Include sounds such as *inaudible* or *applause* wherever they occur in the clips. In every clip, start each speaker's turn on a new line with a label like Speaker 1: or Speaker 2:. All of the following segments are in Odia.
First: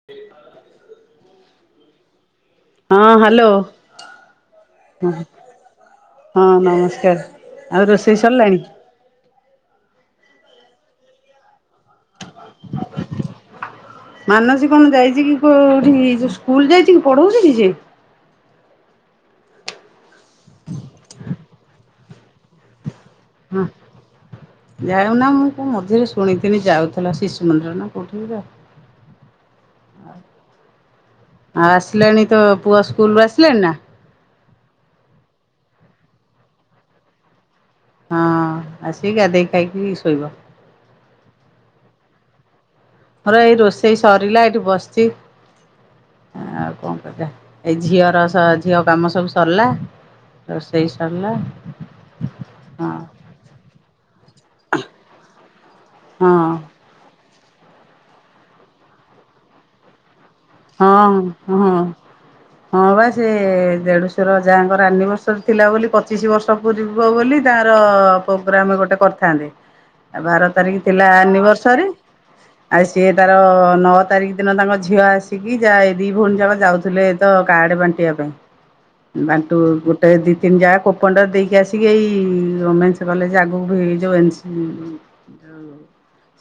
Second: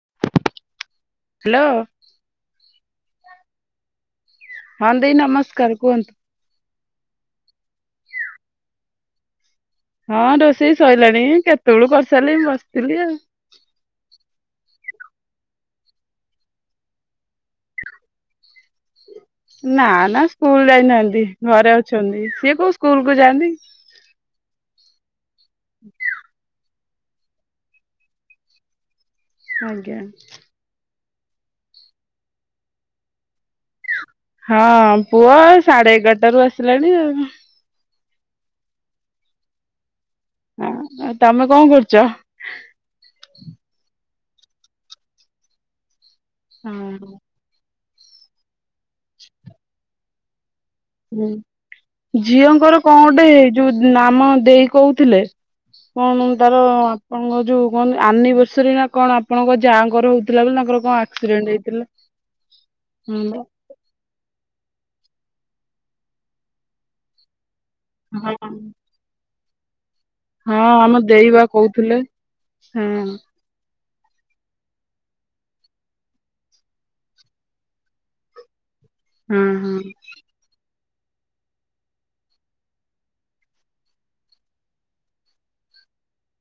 Speaker 1: *inaudible*
Speaker 2: ହାଲୋ।
Speaker 1: ହଁ ହାଲୋ।
Speaker 2: ହଁ ଦେଇ ନମସ୍କାର କୁହନ୍ତୁ।
Speaker 1: ହଁ ନମସ୍କାର ଆଉ ରୋଷେଇ ଶରିଲାଣି।
Speaker 2: ହଁ ରୋଷେଇ ସଇଲାଣି କେତେବେଳୁ କରିସାରିଲିଣି ବସିଥିଲି ଆଉ।
Speaker 1: ମାନସୀ କଣ ଯାଇଚିକି କୋଉଠିକି ସ୍କୁଲ ଯାଇଚିକି ପଢଉଚି କି ସେ?
Speaker 2: ନା ନା ସ୍କୁଲ୍ ଯାଇନାହାନ୍ତି ଘରେ ଅଛନ୍ତି ସିଏ କୋଉ ସ୍କୁଲ କୁ ଯାଆନ୍ତି।
Speaker 1: ହଁ ଯାଉନା ମୁଁ କଣ ମଝିରେ ଶୁଣିଥିଲି ଯାଉଥି ଥିଲା ଶିଶୁମନ୍ଦୀର ନା କୋଉଠିକି ତ
Speaker 2: ଆଜ୍ଞା
Speaker 1: ଆଉ ଆସିଲାଣି ତୋ ପୁଅ ସ୍କୁଲରୁ ଆସିଲାଣି ନା?
Speaker 2: ହଁ ପୁଅ ସାଢେ ଏଗାରଟାରୁ ଆସିଲାଣି ଆଉ।
Speaker 1: ହଁ ଆସିକି ଗାଧେଇ ଖାଇକି ଶୋଇବ।
Speaker 2: ହଁ ତମେ କଣ କରୁଚ?
Speaker 1: ମୋର ଏଇ ରୋଷେଇ ସରିଲା ଏଇଠି ବସିଛି ଆଉ କଣ କରିବା। ଏଇ ଝିଅର ଝିଅ କାମ ସବୁ ସରିଲା ରୋଷେଇ
Speaker 2: ହୁଁ
Speaker 1: ସରିଲା।
Speaker 2: ଝିଅଙ୍କର
Speaker 1: ହଁ
Speaker 2: କଣ ଗୋଟେ ହେଇ ଯୋଉ ନାମ ଦେଇ କୋହୁଥିଲେ?
Speaker 1: ହଁ
Speaker 2: କଣ ତାର ଆପଣଙ୍କ ଯୋଉ କଣ ଆନିଭର୍ସରୀ ନା କଣ ଆପଣଙ୍କ ଯାଙ୍କର ହଉ
Speaker 1: ହଁ ହ ହଁ ବା ସେ ଦେଢଶୁ ର ଯାଆ ଙ୍କର ଆନିଭର୍ସରୀ ଥିଲା ବୋଲି ପଚିଶି ବର୍ଷ ପୂରିବ ବୋଲି ତାହାର
Speaker 2: ହଁ
Speaker 1: ପ୍ରୋଗ୍ରାମ ଗୋଟେ କରିଥାନ୍ତେ। ଆଉ ବାର
Speaker 2: ହଁ
Speaker 1: ତାରିଖ
Speaker 2: ଆମ
Speaker 1: ଥିଲା
Speaker 2: ଦେଇ ବା
Speaker 1: ଆନିଭର୍ସରୀ
Speaker 2: କହୁଥିଲେ ହଁ
Speaker 1: ଆଉ ସିଏ ତାର ନଅ ତାରିଖ ଦିନ ତାଙ୍କ ଝିଅ ଆସି କି ଯାଏ ଦି ଭଉଣୀ ଯାକ ଯାଉଥିଲେ ତ କାଡେ ବାଣ୍ଟିବା ପାଇଁ।
Speaker 2: ହଁ
Speaker 1: ବାଣ୍ଟୁ
Speaker 2: ହଁ
Speaker 1: ଗୋଟେ ଦି ତିନି ଯା ପଣ୍ଡା ଦେଇକି ଆସିକି ଏଇ ଓମେନ୍ସ କଲେଜ ଆଗକୁ ବି ଯୋଉ ଏନସି ଯୋଉ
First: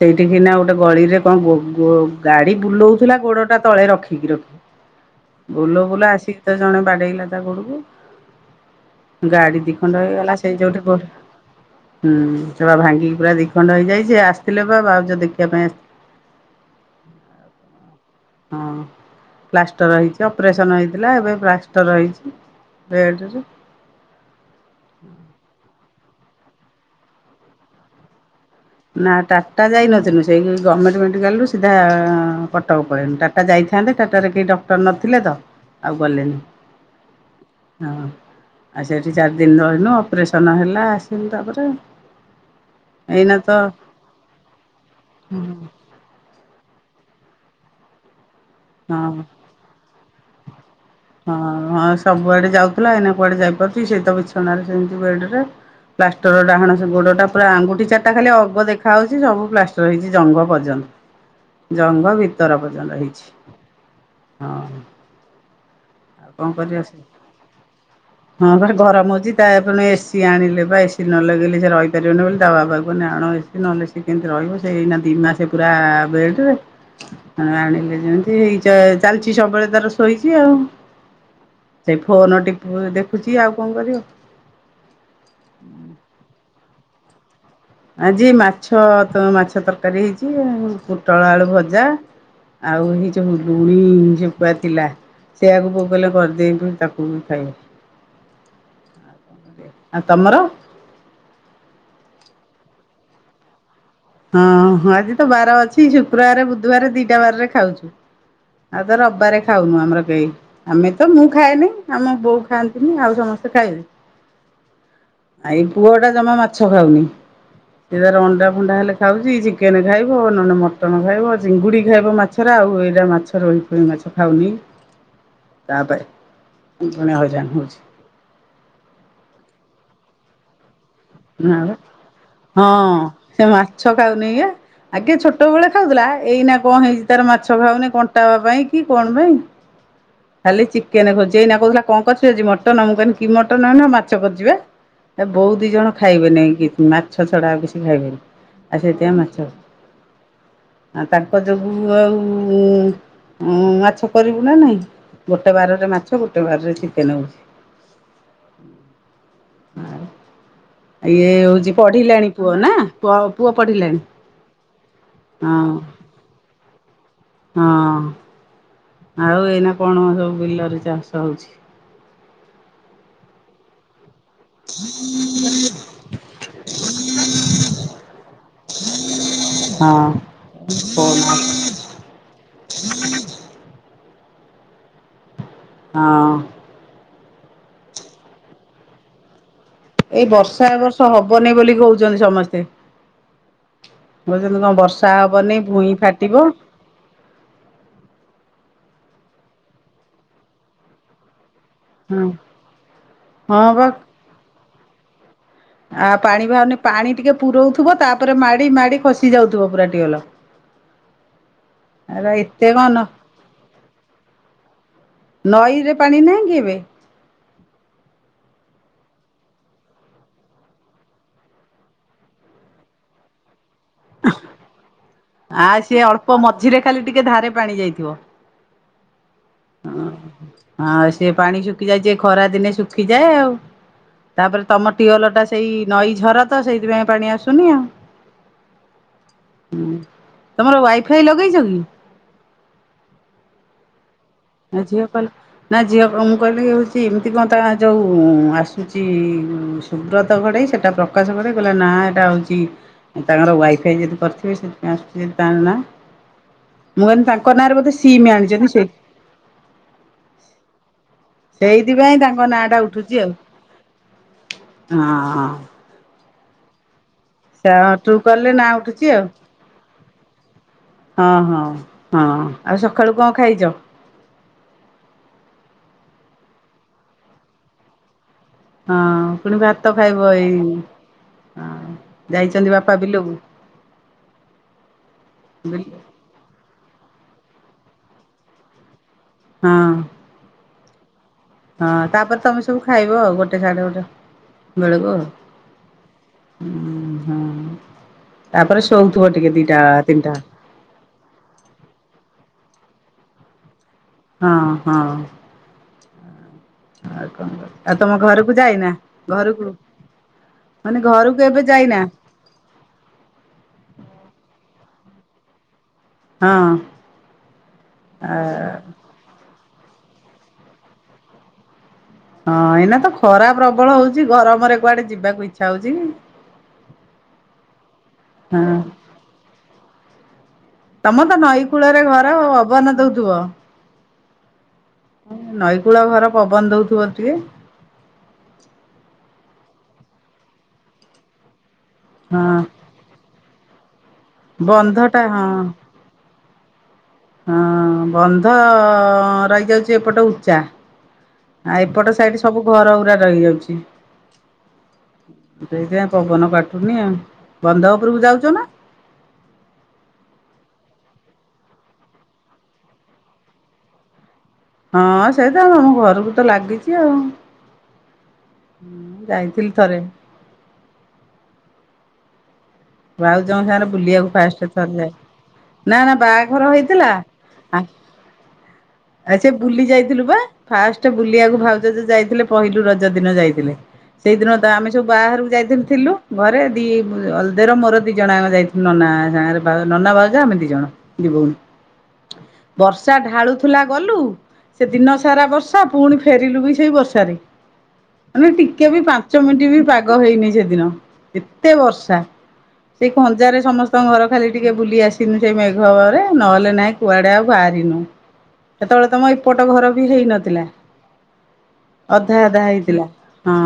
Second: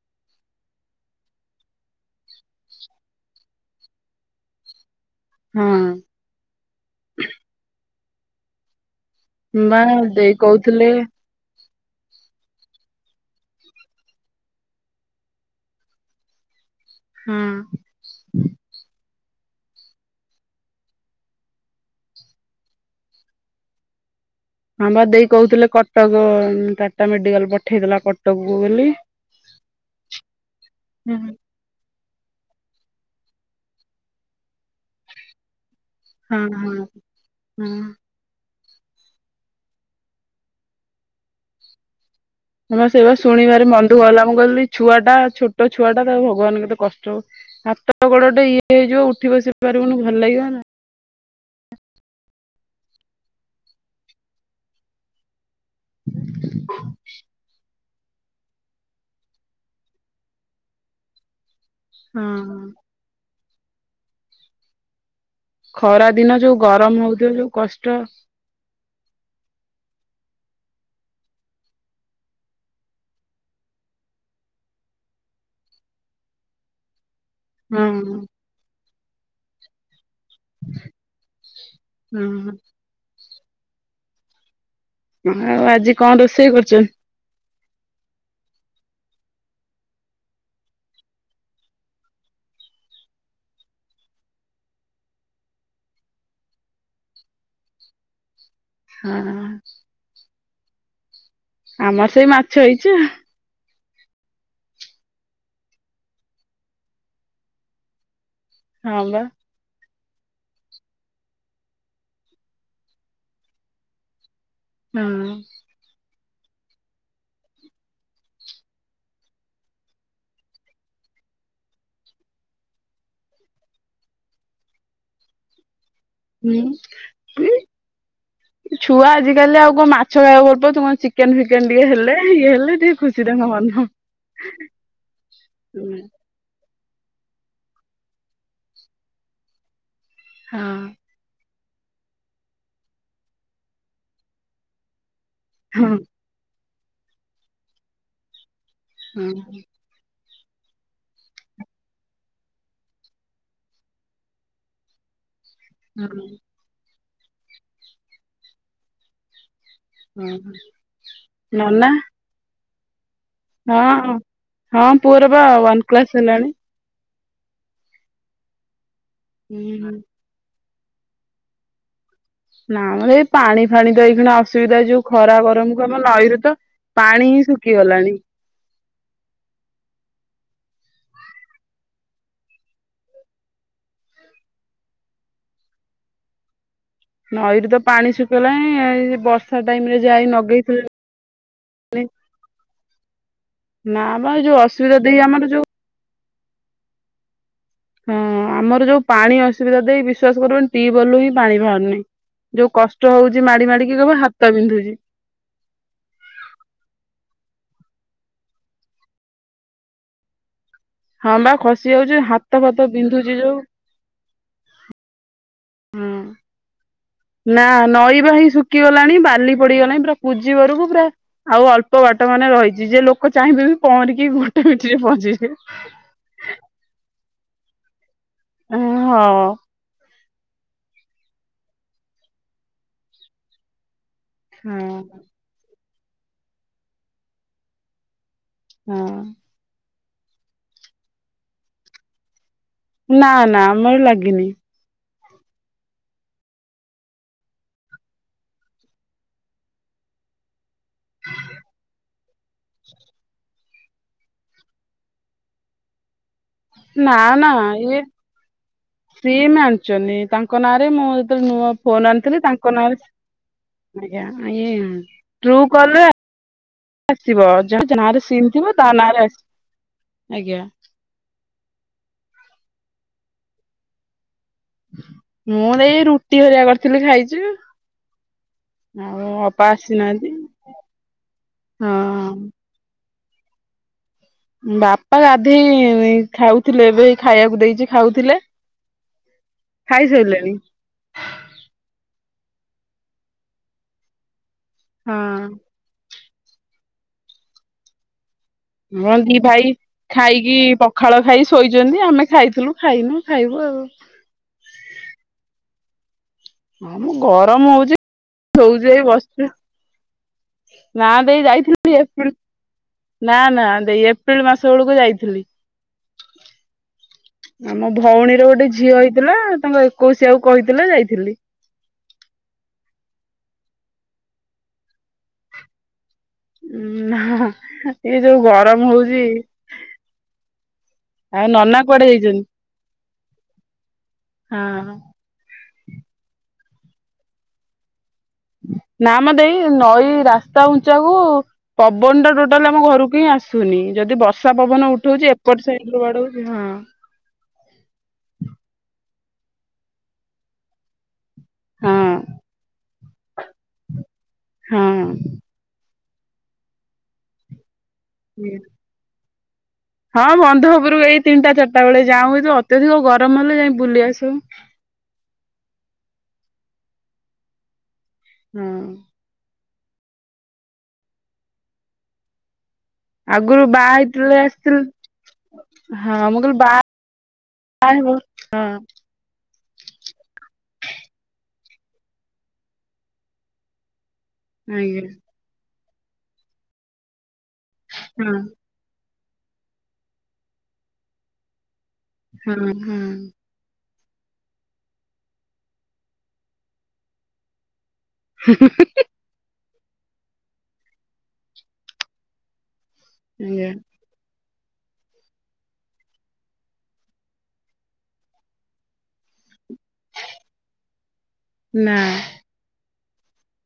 Speaker 1: ସେଇଠିି କିନା ଗୋଟେ ଗଳିରେ କଣ ଗୋ ଗୋ ଗାଡି ବୁଲଉଥିଲା ଗୋଡ ପାଦ ତଳେ ରଖିକି ରଖ ବୁଲଉ
Speaker 2: ହଁ
Speaker 1: ବୁଲଉ ଆସିକି ତ ଜଣେ ବାଡେଇଲା ତା ଗୋଡକୁ। ଗାଡି
Speaker 2: ବା
Speaker 1: ଦିଖଣ୍ଡ
Speaker 2: ଦେଇ
Speaker 1: ହେଇଗଲା ସେଇ ଯୋଉଠି
Speaker 2: କହୁଥିଲେ
Speaker 1: ପଡୁ ହୁଁ ସେଇଟା ଭାଙ୍ଗିକି ପୁରା ଦିଖଣ୍ଡ ହେଇଯାଇଛି ଆସିଥିଲେ ପା ଭାଉଜ ଦେଖିବା ପାଇଁ ଆସିଥିଲେ।
Speaker 2: ହୁଁ।
Speaker 1: ହଁ ପ୍ଲାଷ୍ଟର ହେଇଛି ଅପରେସନ ହେଇଥିଲା ଏବେ ପ୍ଲାଷ୍ଟର ହେଇଛି। ବେଡ଼ରେ
Speaker 2: ହଁ ବା ଦେଇ କହୁଥିଲେ କଟକ ଟାଟା ମେଡିକାଲ ପଠେଇଦବା କଟ କଟକକୁ ବୋଲି।
Speaker 1: ନା ଟାଟା ଯାଇନଥିଲୁ ସେଇ ଗଭର୍ଣ୍ଣମେଣ୍ଟ
Speaker 2: ହୁଁ ହୁଁ।
Speaker 1: ମେଡିକାଲରୁୁ ସିଧା କଟକ ପଳେଇଲୁ ଟାଟା ଯାଇଥାନ୍ତେ ଟାଟାରେ କେହି ଡକ୍ଟର ନଥିଲେ ତ ଆଉ ଗଲେନି
Speaker 2: ହଁ ହଁ
Speaker 1: ହଁ। ଆଉ ସେଇଠି ଚାରି ଦିନ ରହିଲୁ ଅପରେସନ୍ ହେଲା ଆସିଲୁ ତାପରେ ଆଉ।
Speaker 2: ହଁ ପା ସେଇଵା ଶୁଣିବାରେ ମନଦୁଃଖ ହେଲା ମୁଁ କହିଲି ଛୁଆ ଟା
Speaker 1: ହଁ
Speaker 2: ଛୋଟ ଛୁଆଟା ତାକୁ ଭଗବାନ କେତେ କଷ୍ଟ ହ ହାତ ଗୋଡଟେ ଇଏ ହେଇଯିବ
Speaker 1: ହଁ
Speaker 2: ଉଠି ବସି ପାରିବନି ଭଲ ଲାଗିବ ନା।
Speaker 1: ହଁ ହଁ ସବୁଆଡେ ଯାଉଥିଲା ଏଇନା କୁଆଡେ ଯାଇପାରୁଛି କି ସେଇ ତ ବିଛଣାରେ ସେମିତି ବେଡରେ ପ୍ଲାଷ୍ଟର ଡାହାଣ ସେ ଗୋଡ ଟା ପା ଆଙ୍ଗୁଠି ଚା ତା ଖାଲି ଅଗ ଦେଖା ହଉଛି ସବୁ ପ୍ଲାଷ୍ଟର ହେଇଛି ଜଙ୍ଘ ପର୍ଯ୍ୟନ୍ତ। ଜଙ୍ଘ ଭିତର
Speaker 2: ହଁ।
Speaker 1: ପର୍ଯ୍ୟନ୍ତ ହେଇଛି ହଁ।
Speaker 2: ଖରା
Speaker 1: ଆଉ
Speaker 2: ଦିନ
Speaker 1: କଣ
Speaker 2: ଯୋଉ
Speaker 1: କରିବା ସେ
Speaker 2: ଗରମ ହଉଥିବ ଯୋଉ କଷ୍ଟ।
Speaker 1: ହଁ ପା ଗରମ ହଉଛି ତାପରେ ଏସି ଆଣିଲେ ବା ଏସି ନ ଲଗେଇଲେ ସେ ରହିପାରିବନି ବୋଲି ତା ବାବା କହିଲି ଆଣ ଏ ସି ନହେଲେ ସ କେମିତି ରହିବ ସେଏଇନା ଦି ମାସେ ପୁରା ବେଡ଼ରେ।
Speaker 2: ହଁ
Speaker 1: ଆଣିଲେ ଯେମିତି ହେଇ ଚାଲିଛି ସବୁବେଳେ ତାର ଶୋଇଛି ଆଉ। ସେଇ ଫୋନ
Speaker 2: ହଁ।
Speaker 1: ଟି ଦେଖୁଛି ଆଉ କଣ କରିବ।
Speaker 2: ହଁ ଆଉ ଆଜି କଣ ରୋଷେଇ କରୁଛ?
Speaker 1: ଆଜି ମାଛ ମାଛ ତରକାରୀ ହେଇଛି ଆଉ ପୋଟଳ ଆଳୁ ଭଜା। ଆଉ ଏଇ ଯୋଉ ଲୁଣି ଯେ ପୁଆ ଥିଲା ସେଆକୁ ବୋଉ କହିଲେ ବନେଇ ଦେଏ ତାକୁ ମୁଁ ଖାଇବି।
Speaker 2: ହଁ
Speaker 1: ଆଉ ତମର?
Speaker 2: ଆମର ସେଇ ମାଛ ହେଇଛି ଆଉ
Speaker 1: ହଁ ଆଜି ତ ବାର ଅଛି ଶୁକ୍ରବାର ବୁଧବାର ଦିଟା ବାରରେ ଖାଉଛୁ। ଆଉ ତ
Speaker 2: ହଁ ବା
Speaker 1: ରବିବାରେ ଖାଉନୁ ଆମର କେହି। ଆମେ ତ ମୁଁ ଖାଏନି ଆମ ବୋଉ ଖାଆନ୍ତିନି ଆଉ ସମସ୍ତେ ଖାଇବେ।
Speaker 2: ହଁ।
Speaker 1: ଏଇପୁଅ ଟା ଜମା ମାଛ ଖାଉନି ସେ ତାର ଅଣ୍ଡା ଫଣ୍ଡା ହେଲେ ଖାଉଛି ଚିକେନ ଖାଇବ ନହେଲେ ମଟନ ଖାଇବ ଚିଙ୍ଗୁଡ଼ି ଖାଇବ ମାଛର ଆଉ ଏଇଟା ମାଛ ରୋହି ରୋହି ମାଛ ଖାଉନି
Speaker 2: ହୁଁ।
Speaker 1: ତାପାଇଁ ଜଣେ ହଇରାଣ ହଉଛି।
Speaker 2: ଛୁଆ ଆଜିକାଲି ଆଉ କଣ ମାଛ ଖାଇବାକୁ ଭଲପାଉଛନ୍ତି ଚି ଚିକେନ
Speaker 1: ନା
Speaker 2: ଫିକେନ
Speaker 1: ବା
Speaker 2: ଟିକେ ହେଲେ ଇଏ ହେଲେ
Speaker 1: ହଁ
Speaker 2: ଟିକେ ଖୁସି
Speaker 1: ସେ
Speaker 2: ତାଙ୍କ
Speaker 1: ମାଛ
Speaker 2: ମନ।
Speaker 1: ଖାଉନି ବା ଆଗେ ଛୋଟ ବେଳେ
Speaker 2: ହୁଁ।
Speaker 1: ଖାଉଥିଲା ଏଇନା କଣ ହେଇଛି ତାର ମାଛ ଖାଉନି କଣ୍ଟା ପାଇଁ କି କଣ ପାଇଁ ଖାଲି
Speaker 2: ହଁ
Speaker 1: ଚିକେନ ଖୋଜୁଚି ଏଇନା କହୁଥିଲା କଣ କରିଚୁ ଆଜି ମଟନ୍ ମୁଁ କହିନି କି ମଟନ ମାଛ କରିଛି ପା। ଏ ବୋଉ ଦି
Speaker 2: ହଁ
Speaker 1: ଜଣ ଖାଇବେନି କି ମାଛ ଛଡା ଆଉ କିଛି ଖାଇବେନି। ଆଜି ସେଇଥିପାଇଁ
Speaker 2: ହଁ
Speaker 1: ମାଛ। ଆ ତାଙ୍କ ଯୋଗୁ ଆଉ ମାଛ କରିବୁ ନା ନହିଁ। ଗୋଟେ ବାରରେ ମାଛ
Speaker 2: ହଁ।
Speaker 1: ଗୋଟେ ବାରରେ ଚିକେନ ହଉଛି।
Speaker 2: ହୁଁ ହୁଁ।
Speaker 1: ଇଏ ହଉଛି ପଢିଲାଣି ପୁଅ ନା? ପୁଅ ପୁଅ ପଢିଲାଣିି
Speaker 2: ହଁ ହଁ ପୁଅର ବା
Speaker 1: ହଁ।
Speaker 2: ୱାନ କ୍ଲାସ ହେଲାଣି।
Speaker 1: ହଁ ଆଉ ଏଇନା
Speaker 2: ହୁଁ
Speaker 1: କଣ ସବୁ ବିଲରେ ଚାଷ ହଉଛି?
Speaker 2: ନାଁ ମ ଏଇ ପାଣି ଫାଣି ତ ଏଇଖିଣା ଅସ୍ ସୁବିଧା ଏ ଯୋଉ ଖରା ଗରମକୁ ଆମ ନଈରୁ ତ ପାଣି ହିଁ ଶୁକିଗଲାଣି।
Speaker 1: ହଁ ଫୋନ୍ ଆଉ ହଁ।
Speaker 2: ନଈରୁ ତ ପାଣି ଶୁକିଗଲାଣି ଏ ବର୍
Speaker 1: ଏଇ ବର୍ଷା ଏ ବର୍ଷ ହବନେଇ ବୋଲି କହୁଚନ୍ତି ସମସ୍ତେ।
Speaker 2: ନା ବା ଯୋଉ
Speaker 1: କହୁଚନ୍ତି କଣ
Speaker 2: ଅସୁବିଧା
Speaker 1: ବର୍ଷା
Speaker 2: ଦେଇ ଆମର ଯୋଉ
Speaker 1: ହବନେଇ ଭୁଇଁ ଫାଟିବ।
Speaker 2: ହଁ ଆମର ଯୋଉ ପାଣି ଅସୁବିଧା ଦେଇ ବିଶ୍ୱାସ କରିବନି ଟିବଲରୁ ହିଁ ପାଣି ଭାରୁନେଇ।
Speaker 1: ହଁ
Speaker 2: ଯୋଉ କଷ୍ଟ ହଉଚି
Speaker 1: ହଁ
Speaker 2: ମାଡ଼ି
Speaker 1: ବା
Speaker 2: ମାଡି଼କି କବୁ ହାତ ବିନ୍ଧୁଚି।
Speaker 1: ଆ ପାଣି ଭାରୁନି ପାଣି ଟିକେ ପୁରଉଥୁବ ତାପରେ ମାଡ଼ି ମାଡ଼ି ଖସି ଯାଉଥୁବ ପୁରା ଟିଅଲ।
Speaker 2: ହଁ ବା ଖସି ଯାଉଚି
Speaker 1: ଏରା
Speaker 2: ହାତ
Speaker 1: ଏତେ
Speaker 2: ଫାତ
Speaker 1: କଣ
Speaker 2: ବିନ୍ଧୁଚି ଯୋଉ।
Speaker 1: ନଈରେ ପାଣି ନାହିଁ କି ଏବେ?
Speaker 2: ନାଁ ନଈ ବା ହେଇ ଶୁକିଗଲାଣି ବାଲି ପଡି଼ଗଲାଇଁ ପୁରା କୁଜିବରକୁ ପୁରା ଆଉ ଅଳ୍ପ ବାଟ ମାନେ ରହିଚି ଯେ ଲୋକ ଚାହିଁବେ ବି ପହଁରିକି ଗୋଟେ ମିଣ୍ଟିରେ ପହଞ୍ଚିଯିବେ।
Speaker 1: ପ ମଝିରେ ଖାଲି ଟିକେ ଧାରେ ପାଣି ଯାଇଥିବ।
Speaker 2: ଏଁ ହଁ।
Speaker 1: ହଁ ହଁ ସେ ପାଣି ଶୁକିଯାଇଚି ଏ ଖରା ଦିନେ ଶୁଖିଯାଏ ଆଉ। ତାପରେ ତମ ଟିୱଲଟା ସେଇ ନଈ ଝର ତ ସେଇଥିପାଇଁ ପାଣି ଆସୁନି ଆଉ।
Speaker 2: ହଁ।
Speaker 1: ହୁଁ ତମର ୱାଇଫାଇ ଲଗେଇଚ କି?
Speaker 2: ନାଁ ନାଁ ଆମର ଲାଗିନି।
Speaker 1: ଆଉ ଝିଅ କଲେ ନାଁ ଝିଅ କ ମୁଁ କଇଲି ହଉଚି ଏମିତି କଁ ତା ଯଉ ଆସିଚି ସୁବ୍ରତ ଘଡ଼େଇ ସେଟା ପ୍ରକାଶ ଘଡ଼େଇ କଲା ନାଁ ଏଟା ହଉଚି ତାଙ୍କର ୱାଇଫାଇ ଯଦି କରିଥିବେ ସେଥିପାଇଁ ଆସୁଚି ଯଦି ତାଙ୍କ ନାଁ। ମୁଁ
Speaker 2: ନା
Speaker 1: ଅନ
Speaker 2: ନା
Speaker 1: ତାଙ୍କ ନାଁରେ ବୋଧେ
Speaker 2: ଇଏ
Speaker 1: ସିମି ଆଣିଚନ୍ତି ସେ।
Speaker 2: ସିମ୍ ଆଣିଚନ୍ତି ତାଙ୍କ ନାଁରେ ମୋ ତ ନୂଆ ଫୋନ
Speaker 1: ସେଇଥିପାଇଁ
Speaker 2: ଆଣିଥିଲି
Speaker 1: ନାଁ
Speaker 2: ତାଙ୍କ
Speaker 1: ଟା
Speaker 2: ନାଁରେ
Speaker 1: ଉଠୁଛି ଆଉ
Speaker 2: ଆଜ୍ଞା ଆ ଇଏ
Speaker 1: ହଁ।
Speaker 2: ଟ୍ରୁ କଲ୍ ଆସିବ ଯାହା
Speaker 1: ସେଠୁ
Speaker 2: ନାଁରେ ସିମ୍
Speaker 1: କଲେ ନା
Speaker 2: ଥିବ ତା
Speaker 1: ଉଠୁଛି
Speaker 2: ନାଁରେ
Speaker 1: ଆଉ
Speaker 2: ଆସ୍ ଆଜ୍ଞା।
Speaker 1: ହଁ ହଁ ହଁ ଆଉ ସଖାଳୁ କଁ ଖାଇଚ?
Speaker 2: ମୁଁ ଏଇ ରୁଟି ହରିଆ କରିଥିଲି ଖାଇଚି।
Speaker 1: ହଁ ପୁଣି ଭାତ ଖାଇବ
Speaker 2: ଆସିନାହାନ୍ତି
Speaker 1: ଏଇ ଆ
Speaker 2: ହଁ
Speaker 1: ଯାଇଚନ୍ତି ବାପା ବିଲକୁ?
Speaker 2: ବାପା
Speaker 1: ବିଲ
Speaker 2: ଗାଧେଇ ଖାଉଥିଲେ ଏବେ ହେଇ ଖାଇବାକୁ ଦେଇଚି ଖାଉଥିଲେ।
Speaker 1: ହଁ
Speaker 2: ଖାଇ ସାଇଲେଣି।
Speaker 1: ହଁ ତାପରେ ତମେ ସବୁ ଖାଇବ ଆଉ ଗୋଟେ ସାଢ଼େ ଗୋଟେ ବେଳୁକୁ
Speaker 2: ହଁ
Speaker 1: ଆଉ। ହୁଁ ହଁ ତାପରେ ଶୋଉଥୁବ ଟିକେ ଦିଟା ତିନିଟା
Speaker 2: ଖାଳ ଖାଇ ଶୋଇଚନ୍ତି ଆମେ ଖାଇଥିଲୁ ଖାଇନୁ ଖାଇବୁ ଆଉ।
Speaker 1: ହଁ ହଁ।
Speaker 2: ହଁ ମୁଁ
Speaker 1: ଆଉ କଣ କର
Speaker 2: ଗରମ
Speaker 1: ଆଉ
Speaker 2: ହଉଚି
Speaker 1: ତମ ଘରକୁ ଯାଇନା
Speaker 2: ଶୋଉଚୁ ଏଇ ବସଚୁ।
Speaker 1: ଘରକୁ ମାନେ
Speaker 2: ନାଁ
Speaker 1: ଘରକୁ
Speaker 2: ଦେଇ
Speaker 1: ଏବେ
Speaker 2: ଯାଇଥିଲି
Speaker 1: ଯାଇନା
Speaker 2: ଏପ୍ରିଲ୍ ନାଁ ନାଁ ଦେଇ ଏପ୍ରିଲ ମାସ ଅଳୁକୁ ଯାଇଥିଲି।
Speaker 1: ହଁ।
Speaker 2: ଆମ
Speaker 1: ଆ
Speaker 2: ଭଉଣୀର ଗୋଟେ ଝିଅ ହେଇଥିଲା ତାଙ୍କ ଏକୋଉଶିଆକୁ କହିଥିଲେ ଯାଇଥିଲି
Speaker 1: ହଁ ଏଇନା ତ ଖରା ପ୍ରବଳ ହଉଚି ଗରମରେ କୁଆଡ଼େ ଯିବାକୁ ଇଚ୍ଛା ହଉଚି କି?
Speaker 2: ଉଁ ନାଁ ଏଇ ଯୋଉ
Speaker 1: ହଁ
Speaker 2: ଗରମ ହଉଚି। ଆଉ ନନା କୁଆଡେ ଯାଇଚନ୍ତି?
Speaker 1: ବନ ଦଉଥିବ।
Speaker 2: ହଁ।
Speaker 1: ହଁ ନଈକୂଳ ଘର ପବନ ଦଉଥିବ ଟିକେ।
Speaker 2: ନା ମ ଦେଇ ନଈ ରାସ୍ତା ଉଞ୍ଚାକୁ ପବନ ଟା
Speaker 1: ହଁ
Speaker 2: ଟୋଟାଲ ଆମ ଘରକୁ ହିଁ ଆସୁ ଶୁନି ଯଦି ବର୍ଷା ପବନ
Speaker 1: ବନ୍ଧ ଟା
Speaker 2: ଉଠଉଚି
Speaker 1: ହଁ
Speaker 2: ଏପଟ ସାଇଡ କୁ ବାଡଉ ହଁ।
Speaker 1: ହଁ ବନ୍ଧ ରହିଯାଉଚି ଏପଟ ଉଚ୍ଚା। ଆ
Speaker 2: ହଁ
Speaker 1: ଏପଟ ସାଇଟ୍ ସବୁ ଘର ଉରା ରହି ଯାଉଚି।
Speaker 2: ହଁ।
Speaker 1: ସେଇ ପାଇଁ ପବନ କାଟୁନି ଆଉ, ବନ୍ଧ ଉପରକୁ ଯାଉଚ ନା?
Speaker 2: ହଁ ବନ୍ଧ ଉପରକୁ ଏଇ ତିନିଟା ଚାରିଟା ବେଳେ ଯାଉ ଏଇ ଯଉ ଅତ୍ୟଧିକ ଗରମ ହେଲେ ଯାଇ ବୁଲି ଆସୁ।
Speaker 1: ହଁ ସେଇଟା ଘରକୁ ତ ଲାଗିଚି ଆଉ,
Speaker 2: ହଁ
Speaker 1: ଉଁ ଯାଇଥିଲି ଥରେ ଆଉ
Speaker 2: ଆଗରୁ
Speaker 1: ଜଙ୍କ ସାଙ୍ଗରେ
Speaker 2: ବାହା
Speaker 1: ବୁଲିବାକୁ
Speaker 2: ହେଇଥିଲେ
Speaker 1: ଫାଷ୍ଟ
Speaker 2: ଆସିଥିଲୁ
Speaker 1: ଥରିଯାଏ। ନା ନା
Speaker 2: ହଁ ମୁଁ କହିଲି
Speaker 1: ବାହାଘର
Speaker 2: ବାହା
Speaker 1: ହେଇଥିଲା ଆ
Speaker 2: ହେବ ହଁ
Speaker 1: ଆ ଚେ ବୁଲି ଯାଇଥିଲୁ ବା। ଫାଷ୍ଟ ବୁଲିବାକୁ ଭାଉଜ ଜଉ ଯାଇଥିଲେ ପହିଲୁ ରଜ ଦିନ ଯାଇଥିଲେ। ସେଇଦିନ ତ ଆମେ
Speaker 2: ଆଜ୍ଞା
Speaker 1: ସବୁ ବାହାରକୁ ଯାଇଥିନୁ ଥିଲୁ ଘରେ ଦି ଅଲଦେ ର ମୋର ଦି ଜଣ
Speaker 2: ହଁ।
Speaker 1: ଆକ ଯାଇଥିଲୁ। ନନା ସାଙ୍ଗରେ ବା ନନା ବାଉଜ ଆମେ ଦି ଜଣ ଦି ଭଉଣୀ
Speaker 2: ହଁ ହଁ
Speaker 1: ବର୍ଷା ଢାଳୁ ଥୁ ଲା ଗଲୁ ସେ ଦିନ ସାରା ବର୍ଷା ପୁଣି ଫେରିଲୁ ବି ସେଇ ବର୍ଷାରେ। ମାନେ ଟିକେ ବି ପାଞ୍ଚ ମିନିଟ୍ ବି ପାଗ ହେଇନି ସେଦିନ ଏତେ ବର୍ଷା। ସେଇ ଖଞ୍ଜାରେ
Speaker 2: ଆଜ୍ଞା
Speaker 1: ସମସ୍ତେ ଙ୍କ ଘର ଖାଲି ଟିକେ ବୁଲି ଆସିନୁ ସେଇ ମେଘ ଭୟରେ ନହେଲେ ନାହିଁ କୁଆଡେ ଆଉ ବାହାରିନୁ। ସେତେବେଳେ ତମ ଏପଟ ଘର ବି ହେଇନଥିଲା
Speaker 2: ନା
Speaker 1: ଅଧା ଅଧା ହେଇଥିଲା। ହଁ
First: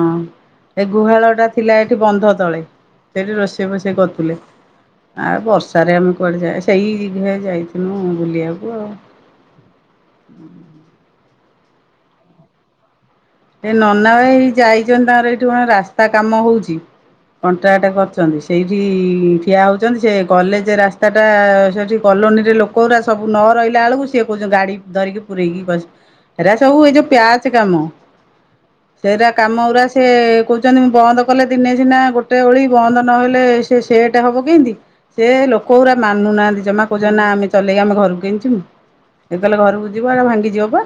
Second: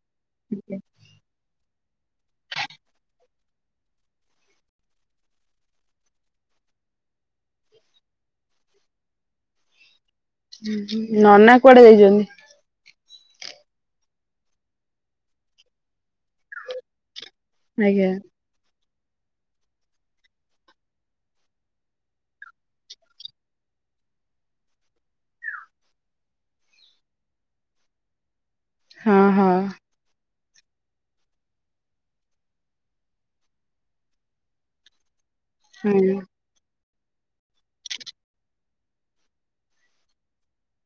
Speaker 1: ଏ ଗୁହାଳ ଟା ଥିଲା ଏଠି ବନ୍ଧ ତଳେ ସେଠି ରୋଷେଇ ବୋଷେଇ କରୁଥିଲେ। ଆଉ ବର୍ଷାରେ ଆମେ କୁଆଡେ ଯା ସେଇ ଯି ଯାଇଥିନୁ ବୁଲିବାକୁ ଆଉ। *inaudible*
Speaker 2: ହୁଁ ହୁଁ ନନା କୁଆଡେ ଯାଇଚନ୍ତି?
Speaker 1: ଏ ନନା ହେଇ ଯାଇଚନ୍ତି ତାଙ୍କର ଏଇଠି କଣ ରାସ୍ତା କାମ ହଉଚି କଣ୍ଟ୍ରାକ୍ଟ
Speaker 2: ଆଜ୍ଞା
Speaker 1: କରିଚନ୍ତି। ସେଇଠି ଠିଆ ହଉଚନ୍ତି ସେ କଲେଜେ ରାସ୍ତାଟା ସେଇଠି କଲୋନୀରେ ଲୋକ କଉରା ସବୁ ନ ରହିଲା ବେଳକୁ ସେ କହୁଛନ୍ତି ଗାଡି ଧରିକି ପୁରେଇକି ବସ ହେରା ଏସବୁ ଏଇ ଯୋଉ ପ୍ୟାଚ୍ କାମ
Speaker 2: ହଁ
Speaker 1: ସେରା
Speaker 2: ହଁ
Speaker 1: କାମ ଗୁରା ସେ କଉଚନ୍ତି ବନ୍ଦ କଲେ ଦିନେ ସିନା ଗୋଟେ ଓଳି ବନ୍ଦ ନହଲେ ସେ ସେଟେ ହବ କେମତି ସେ ଲୋକ ଗୁରା
Speaker 2: ହଁ
Speaker 1: ମାନୁନାହାନ୍ତି ଜମା କଉଚନ୍ତି ନା ଆମେ ଚଲେଇକି ଆମେ ଘରକୁ କିମତି ଯିବୁ ଏ ତା ଲେ ଘରକୁ ଯିବ ଏ ଭାଙ୍ଗିଯିବ ପା।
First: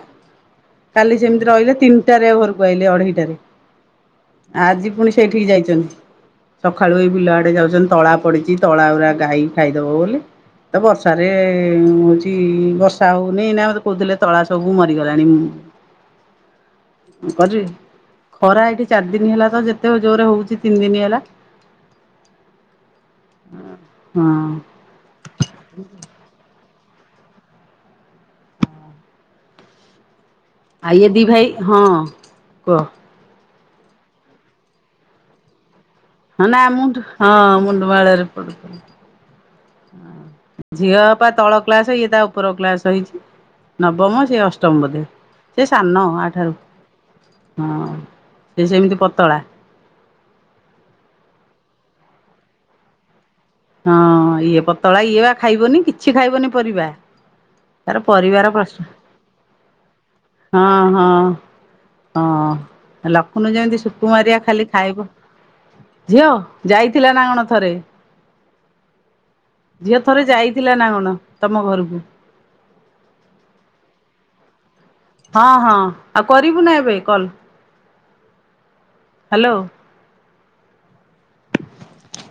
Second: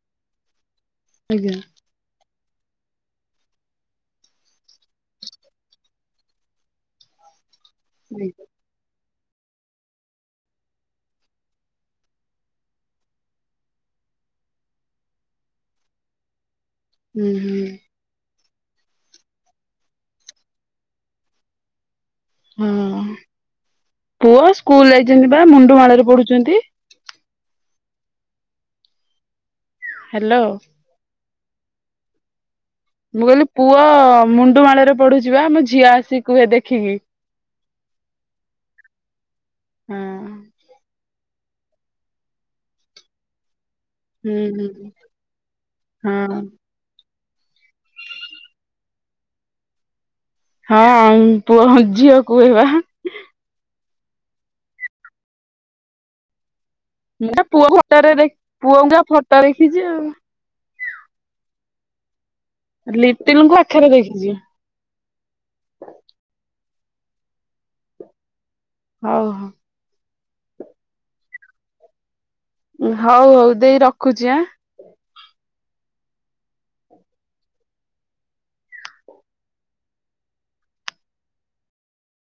Speaker 1: କାଲି ସେମିତି
Speaker 2: ଆଜ୍ଞା
Speaker 1: ରହିଲେ ତିନିଟାରେ ଘରକୁ ଆଇଲେ ଅଢେଇଟାରେ। ଆଜି ପୁଣି ସେଇଠିକି ଯାଇଚନ୍ତି ସଖାଳୁ ଏଇ ବିଲ ଆଡେ ଯାଉଚନ୍ତି ତଳା
Speaker 2: ହୁଁ
Speaker 1: ପଡିଚି। ତଳା ଉରା ଗାଈ ଖାଇଦବ ବୋଲି। ତ ବର୍ଷାରେ ହଉଚି ବର୍ଷା ହଉନି ନା ମତେ କହୁଥିଲେ ତଳା ସବୁ ମରିଗଲାଣି ମୁଁ
Speaker 2: ହୁଁ।
Speaker 1: କରିବି ଖରା ଏଇଠି ଚାରି ଦିନ ହେଲା ତ ଯେତେ ଜୋରରେ ହଉଚି ତିନି ଦିନ୍ ହେଲା।
Speaker 2: ହଁ
Speaker 1: ହଁ
Speaker 2: ପୁଅ ସ୍କୁଲ ଯାଇଚନ୍ତି ପା ମୁଣ୍ଡୁ ମାଳରେ ପଢୁଚନ୍ତି। ହ୍ୟାଲୋ।
Speaker 1: ଆଇ ଏ ଦି ଭାଇ ହଁ କହ।
Speaker 2: ମୁଁ କହିଲି ପୁଅ ମୁଣ୍ଡୁ ମାଳରେ ପଢୁଚିବା ବା ମୋ ଝିଅ ଆସିକି କୁହେ
Speaker 1: ହ ନା ମୁ
Speaker 2: ଦେଖିକି।
Speaker 1: ମୁଣ୍ଡୁ ହଁ ମୁଣ୍ଡୁ ମାଳରେ ପଢୁଚି।
Speaker 2: ହଁ
Speaker 1: ଝିଅ ଅପା ତଳ କ୍ଲାସ ଇଏ ତା ଉପର କ୍ଳାସ ହେଇଚି। ନବମ
Speaker 2: ହୁଁ
Speaker 1: ସେ
Speaker 2: ହୁଁ
Speaker 1: ଅଷ୍ଟମ ବୋଧେ ସେ ସାନ
Speaker 2: ହଁ।
Speaker 1: ଆଠାରୁ। ହଁ, ସେ ସେମିତି ପତଳା।
Speaker 2: ହଁ, ପୁଅଝିଅ କୁହିବା।
Speaker 1: ହଁ ଇଏ ପତଳା ଇଏ ବା ଖାଇବନି କିଛି ଖାଇବନି ପରିବା।
Speaker 2: ମୁଁ ପୁଅ
Speaker 1: ତାର
Speaker 2: ଫଟୋରେ ଦେ
Speaker 1: ପରିବାର ପ୍ରଶ୍ନ
Speaker 2: ପୁଅ କୁ ଯା ଫଟୋ ଦେଖିଚି ଆଉ।
Speaker 1: ହଁ ହଁ ହଁ ଲକ୍ଷ୍ମ
Speaker 2: ଲିଟିଲଙ୍କୁ
Speaker 1: ଯେମିତି
Speaker 2: ଆଖିରେ ଦେଖିଛି
Speaker 1: ସୁକୁମାରିଆ ଖାଲି ଖାଇବୁ। ଝିଅ, ଯାଇଥିଲା ନା କଣ ଥରେ।
Speaker 2: ଓହୋ।
Speaker 1: ଝିଅ ଥରେ ଯାଇଥିଲା ନା କଣ ତମ ଘରକୁ।
Speaker 2: ହଉ ହଉ ଦେଇ ରଖୁଚି ଆଁ।
Speaker 1: ହଁ, ହଁ ଆଉ କରିବୁ ନା ଏବେ କଲ୍। ହାଲୋ।